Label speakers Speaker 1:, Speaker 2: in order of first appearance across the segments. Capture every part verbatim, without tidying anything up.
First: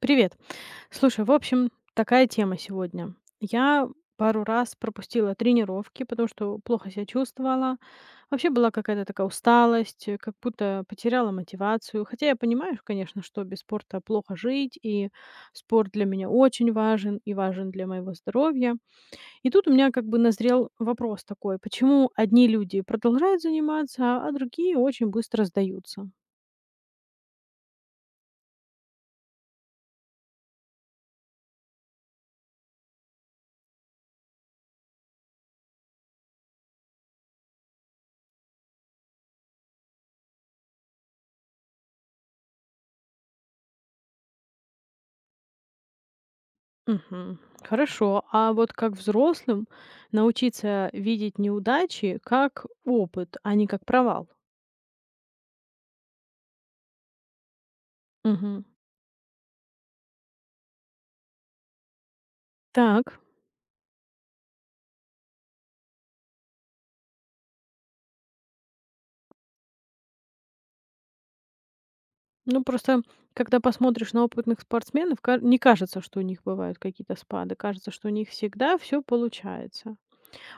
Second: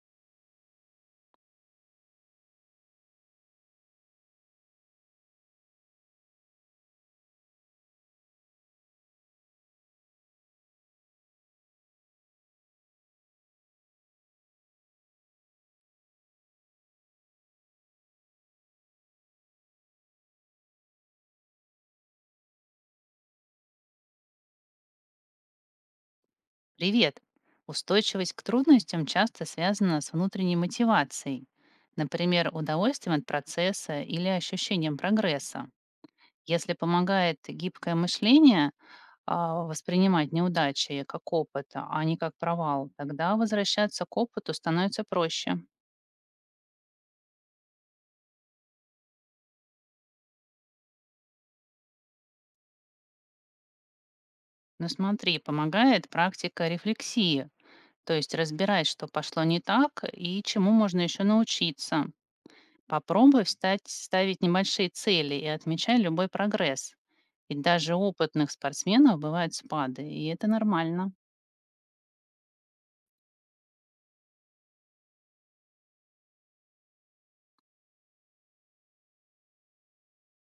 Speaker 1: Привет. Слушай, в общем, такая тема сегодня. Я пару раз пропустила тренировки, потому что плохо себя чувствовала. Вообще была какая-то такая усталость, э, как будто потеряла мотивацию. Хотя я понимаю, конечно, что без спорта плохо жить, и спорт для меня очень важен, и важен для моего здоровья. И тут у меня как бы назрел вопрос такой, почему одни люди продолжают заниматься, а другие очень быстро сдаются?
Speaker 2: Привет! Устойчивость к трудностям часто связана с внутренней мотивацией, например, удовольствием от процесса или ощущением прогресса. Если помогает гибкое мышление а, воспринимать неудачи как опыт, а не как провал, тогда возвращаться к опыту становится проще.
Speaker 1: Мгм. Хорошо. А вот как взрослым научиться видеть неудачи как опыт, а не как провал?
Speaker 2: Но смотри, помогает практика рефлексии, то есть
Speaker 1: Мгм.
Speaker 2: разбирать, что пошло не так и чему можно еще научиться.
Speaker 1: Так.
Speaker 2: Попробуй встать, ставить небольшие цели и отмечай любой прогресс. Ведь даже у опытных спортсменов бывают спады, и это нормально.
Speaker 1: Ну, просто, когда посмотришь на опытных спортсменов, ка- не кажется, что у них бывают какие-то спады. Кажется, что у них всегда все получается.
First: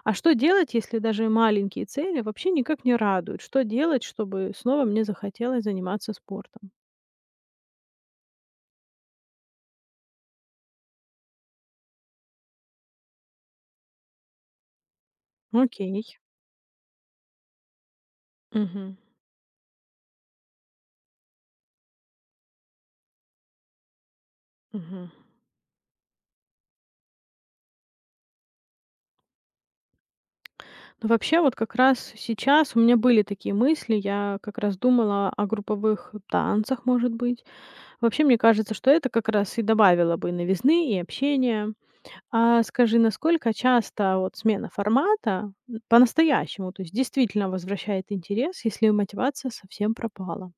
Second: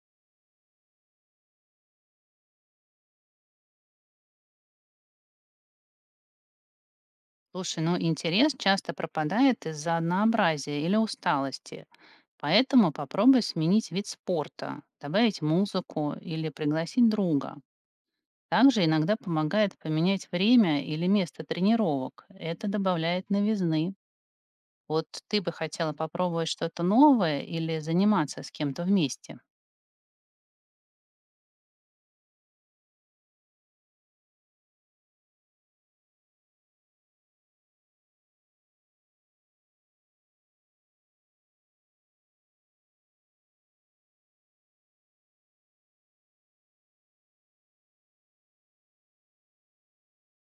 Speaker 1: А что делать, если даже маленькие цели вообще никак не радуют? Что делать, чтобы снова мне захотелось заниматься спортом?
Speaker 2: Слушай, ну интерес часто пропадает из-за однообразия или усталости. Поэтому попробуй сменить вид спорта, добавить
Speaker 1: Окей.
Speaker 2: музыку или пригласить друга. Также
Speaker 1: Мгм.
Speaker 2: иногда помогает поменять время или место тренировок. Это добавляет новизны. Вот
Speaker 1: Мгм.
Speaker 2: ты бы хотела попробовать что-то новое или заниматься с кем-то вместе?
Speaker 1: Ну, вообще, вот как раз сейчас у меня были такие мысли. Я как раз думала о групповых танцах, может быть. Вообще, мне кажется, что это как раз и добавило бы новизны и общения. А скажи, насколько часто вот смена формата м, по-настоящему, то есть действительно возвращает интерес, если мотивация совсем пропала?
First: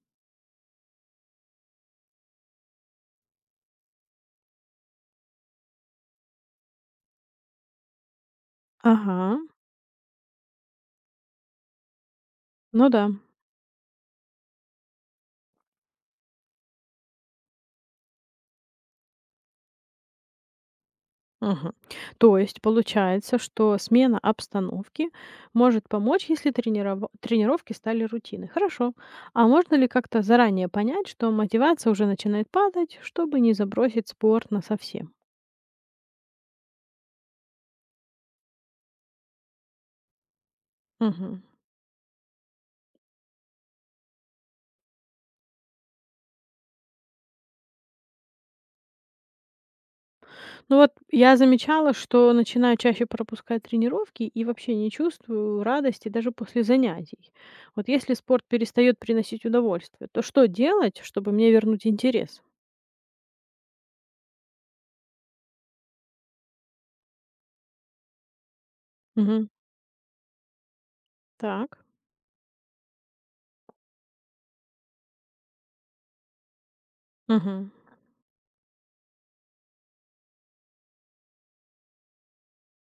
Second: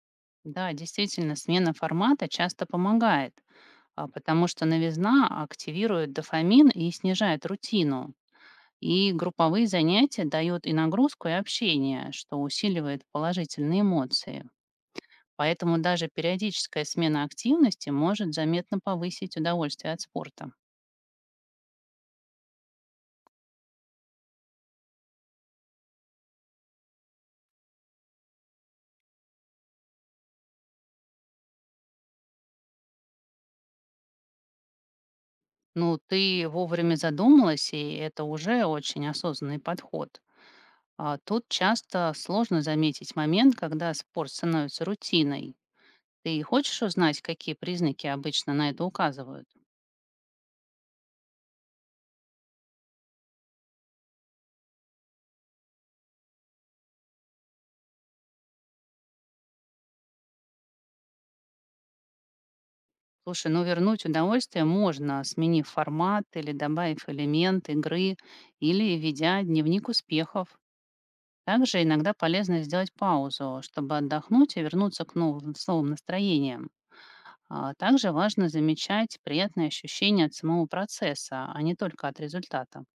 Speaker 2: Да, действительно, смена формата часто помогает, а, потому что новизна активирует дофамин и снижает рутину. И
Speaker 1: Ага,
Speaker 2: групповые занятия дают и нагрузку, и общение, что
Speaker 1: ну
Speaker 2: усиливает
Speaker 1: да.
Speaker 2: положительные эмоции. Поэтому даже периодическая смена активности может заметно повысить удовольствие от спорта.
Speaker 1: Мгм. То есть получается, что смена обстановки может помочь, если трениров- тренировки стали рутиной. Хорошо. А можно ли как-то заранее понять, что мотивация уже начинает падать, чтобы не забросить спорт на совсем?
Speaker 2: Ну, ты вовремя задумалась, и это уже очень осознанный подход. А
Speaker 1: Мгм.
Speaker 2: тут часто сложно заметить момент, когда спорт становится рутиной. Ты хочешь узнать, какие признаки обычно на это указывают?
Speaker 1: Ну вот я замечала, что начинаю чаще пропускать тренировки и вообще не чувствую радости даже после занятий. Вот если спорт перестает приносить удовольствие, то что делать, чтобы мне вернуть интерес?
Speaker 2: Слушай, ну вернуть удовольствие можно, сменив формат или добавив элемент игры, или ведя
Speaker 1: Мгм.
Speaker 2: дневник успехов. Также
Speaker 1: Так.
Speaker 2: иногда полезно сделать паузу, чтобы отдохнуть и вернуться к новым, с новым настроением.
Speaker 1: Мгм.
Speaker 2: А также важно замечать приятные ощущения от самого процесса, а не только от результата.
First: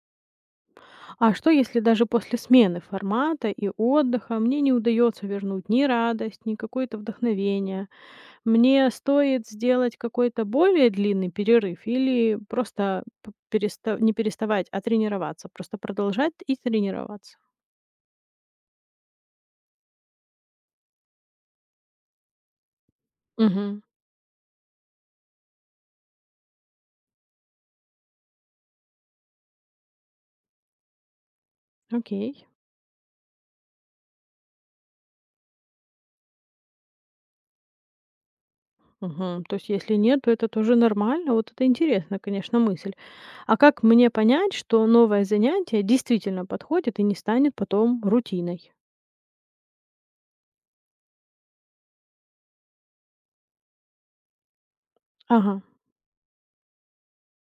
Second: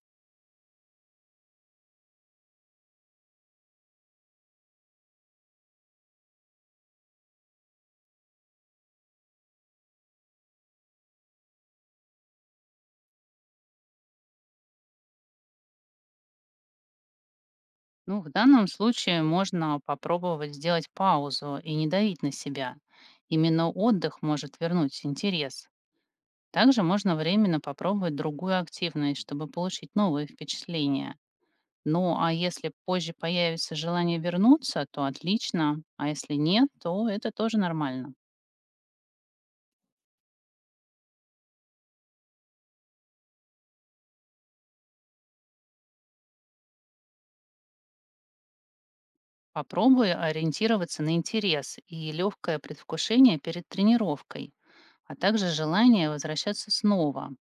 Speaker 1: А что, если даже после смены формата и отдыха мне не удается вернуть ни радость, ни какое-то вдохновение? Мне стоит сделать какой-то более длинный перерыв или просто п- переста- не переставать, а тренироваться, просто продолжать и тренироваться?
Speaker 2: Ну, в данном случае можно попробовать сделать паузу и не давить на себя. Именно
Speaker 1: Мгм.
Speaker 2: отдых может вернуть интерес. Также можно временно попробовать другую активность, чтобы получить новые впечатления. Ну а
Speaker 1: Окей.
Speaker 2: если позже появится желание вернуться, то отлично, а если нет, то это тоже нормально.
Speaker 1: Мгм. То есть, если нет, то это тоже нормально. Вот это интересно, конечно, мысль. А как мне понять, что новое занятие действительно подходит и не станет потом рутиной?
Speaker 2: Попробуй ориентироваться на интерес и легкое предвкушение перед тренировкой, а также
Speaker 1: Ага.
Speaker 2: желание возвращаться снова.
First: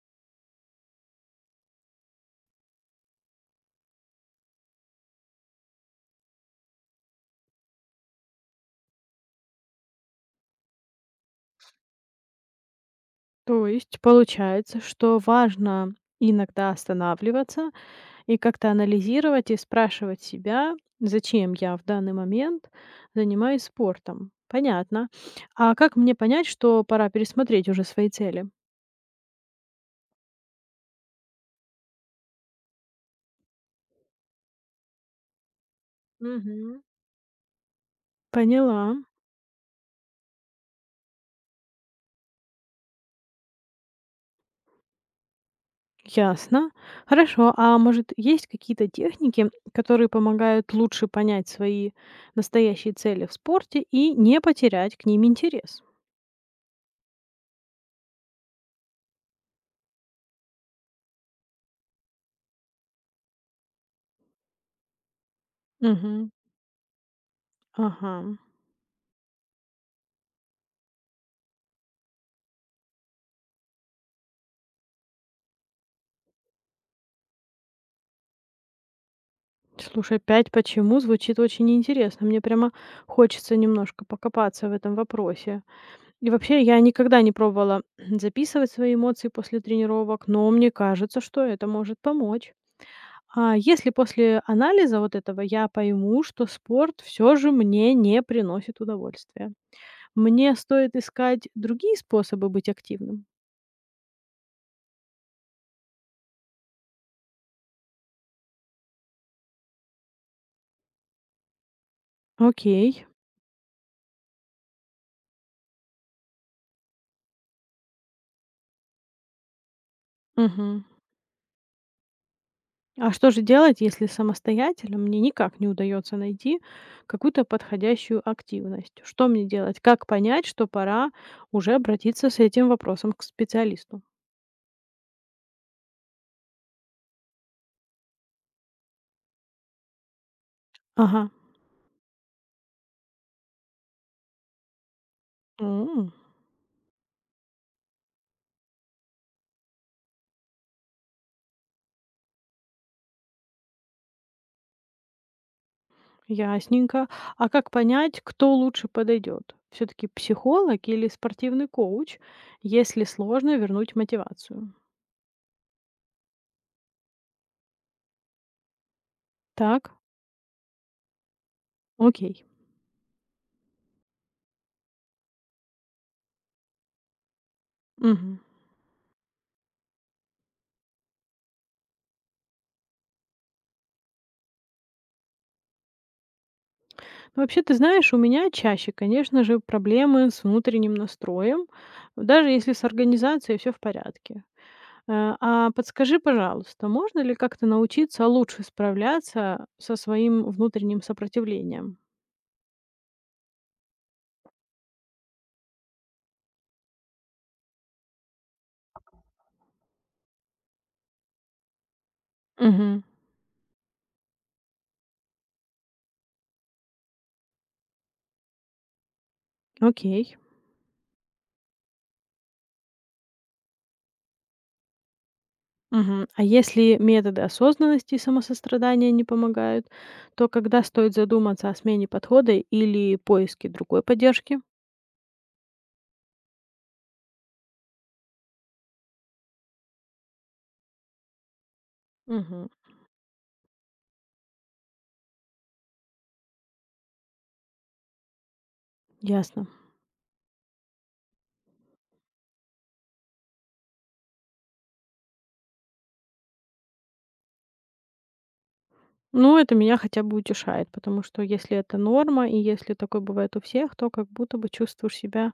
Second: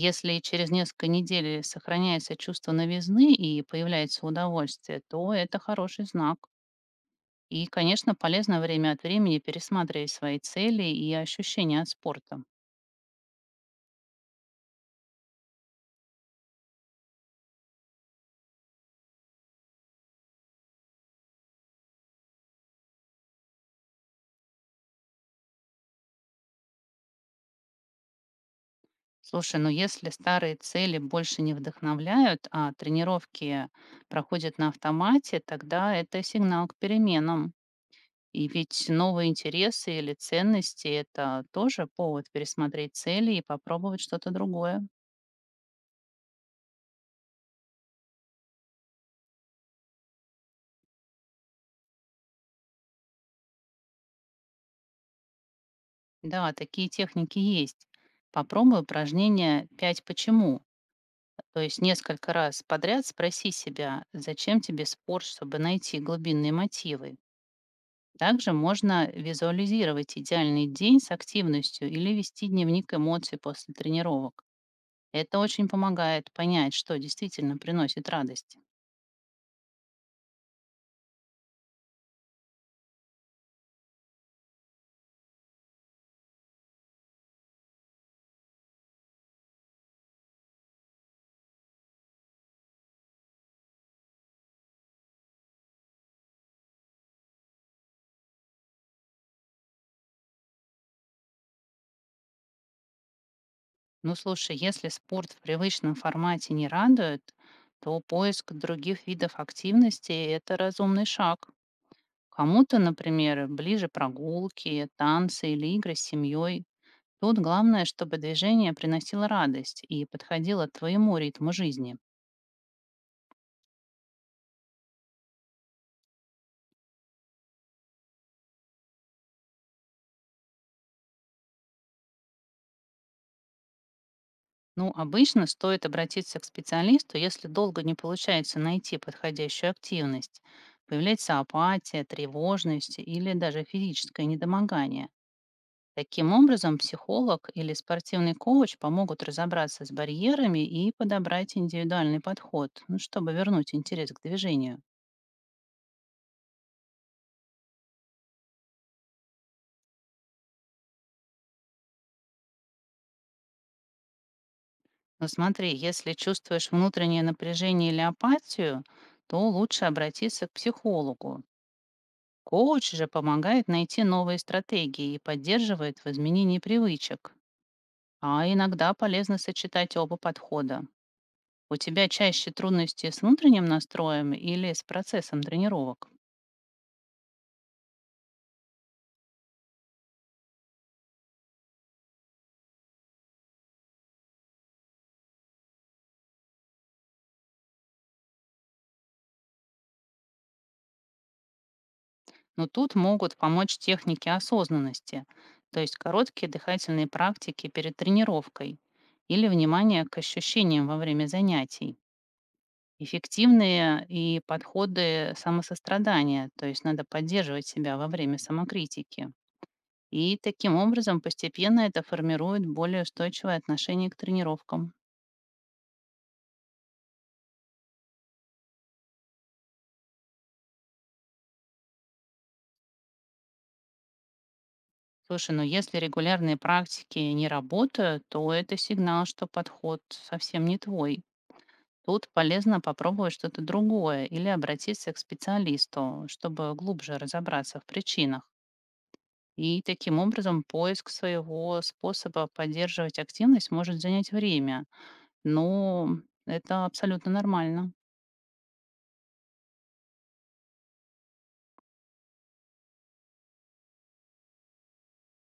Speaker 2: Если через несколько недель сохраняется чувство новизны и появляется удовольствие, то это хороший знак. И, конечно, полезно время от времени пересматривать свои цели и ощущения от спорта.
Speaker 1: То есть получается, что важно иногда останавливаться и как-то анализировать и спрашивать себя, зачем я в данный момент занимаюсь спортом. Понятно. А как мне понять, что пора пересмотреть уже свои цели?
Speaker 2: Слушай, ну если старые цели больше не вдохновляют, а тренировки проходят на автомате, тогда это сигнал к
Speaker 1: Мгм.
Speaker 2: переменам. И ведь
Speaker 1: Поняла.
Speaker 2: новые интересы или ценности – это тоже повод пересмотреть цели и попробовать что-то другое.
Speaker 1: Ясно. Хорошо. А может, есть какие-то техники, которые помогают лучше понять свои настоящие цели в спорте и не потерять к ним интерес?
Speaker 2: Да, такие техники есть. Попробуй упражнение «пять почему». То есть несколько раз подряд спроси себя, зачем тебе спорт, чтобы найти
Speaker 1: Мгм.
Speaker 2: глубинные мотивы.
Speaker 1: Ага.
Speaker 2: Также можно визуализировать идеальный день с активностью или вести дневник эмоций после тренировок. Это очень помогает понять, что действительно приносит радость.
Speaker 1: Слушай, пять "почему" звучит очень интересно. Мне прямо хочется немножко покопаться в этом вопросе. И вообще, я никогда не пробовала записывать свои эмоции после тренировок, но мне кажется, что это может помочь. А если после анализа вот этого я пойму, что спорт все же мне не приносит удовольствия, мне стоит искать другие способы быть активным?
Speaker 2: Ну слушай, если спорт в привычном формате не радует, то поиск других видов активности – это разумный шаг. Кому-то,
Speaker 1: Окей.
Speaker 2: например, ближе прогулки, танцы или игры с семьей. Тут главное, чтобы движение приносило радость и подходило
Speaker 1: Мгм.
Speaker 2: твоему ритму жизни.
Speaker 1: А что же делать, если самостоятельно мне никак не удается найти какую-то подходящую активность? Что мне делать? Как понять, что пора уже обратиться с этим вопросом к специалисту?
Speaker 2: Ну, обычно стоит обратиться к специалисту, если долго не получается найти подходящую активность.
Speaker 1: Ага,
Speaker 2: Появляется апатия, тревожность или даже физическое недомогание.
Speaker 1: м,
Speaker 2: Таким образом, психолог или спортивный коуч помогут разобраться с барьерами и подобрать индивидуальный подход, ну, чтобы вернуть интерес к движению.
Speaker 1: ясненько. А как понять, кто лучше подойдет? Все-таки психолог или спортивный коуч, если сложно вернуть мотивацию?
Speaker 2: Ну смотри, если чувствуешь внутреннее напряжение или апатию, то лучше
Speaker 1: Так,
Speaker 2: обратиться к психологу.
Speaker 1: окей.
Speaker 2: Коуч же помогает найти новые стратегии и поддерживает в изменении привычек.
Speaker 1: Мгм.
Speaker 2: А иногда полезно сочетать оба подхода. У тебя чаще трудности с внутренним настроем или с процессом тренировок?
Speaker 1: Вообще, ты знаешь, у меня чаще, конечно же, проблемы с внутренним настроем, даже если с организацией все в порядке. Э, а подскажи, пожалуйста, можно ли как-то научиться лучше справляться со своим внутренним сопротивлением?
Speaker 2: Но тут могут помочь техники осознанности, то есть короткие дыхательные практики перед тренировкой или внимание к ощущениям во время занятий.
Speaker 1: Мгм.
Speaker 2: Эффективные и подходы самосострадания, то есть надо поддерживать себя во время самокритики.
Speaker 1: Окей.
Speaker 2: И таким образом постепенно это формирует более устойчивое отношение к тренировкам.
Speaker 1: Мгм. А если методы осознанности и самосострадания не помогают, то когда стоит задуматься о смене подхода или поиске другой поддержки?
Speaker 2: Слушай, ну если регулярные практики не работают, то это сигнал, что подход совсем не твой. Тут
Speaker 1: Мгм.
Speaker 2: полезно попробовать что-то другое или обратиться к специалисту, чтобы глубже разобраться в причинах.
Speaker 1: Ясно.
Speaker 2: И таким образом поиск своего способа поддерживать активность может занять время, но это абсолютно нормально.
Speaker 1: Ну, это меня хотя бы утешает, потому что если это норма, и если такое бывает у всех, то как будто бы чувствуешь себя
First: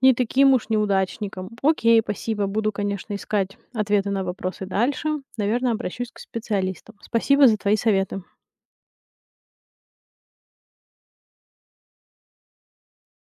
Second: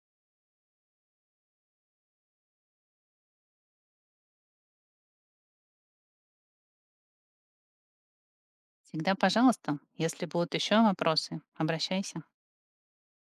Speaker 1: не таким уж неудачником. Окей, спасибо. Буду, конечно, искать ответы на вопросы дальше. Наверное, обращусь к специалистам. Спасибо за твои советы.
Speaker 2: Всегда, пожалуйста, если будут еще вопросы, обращайся.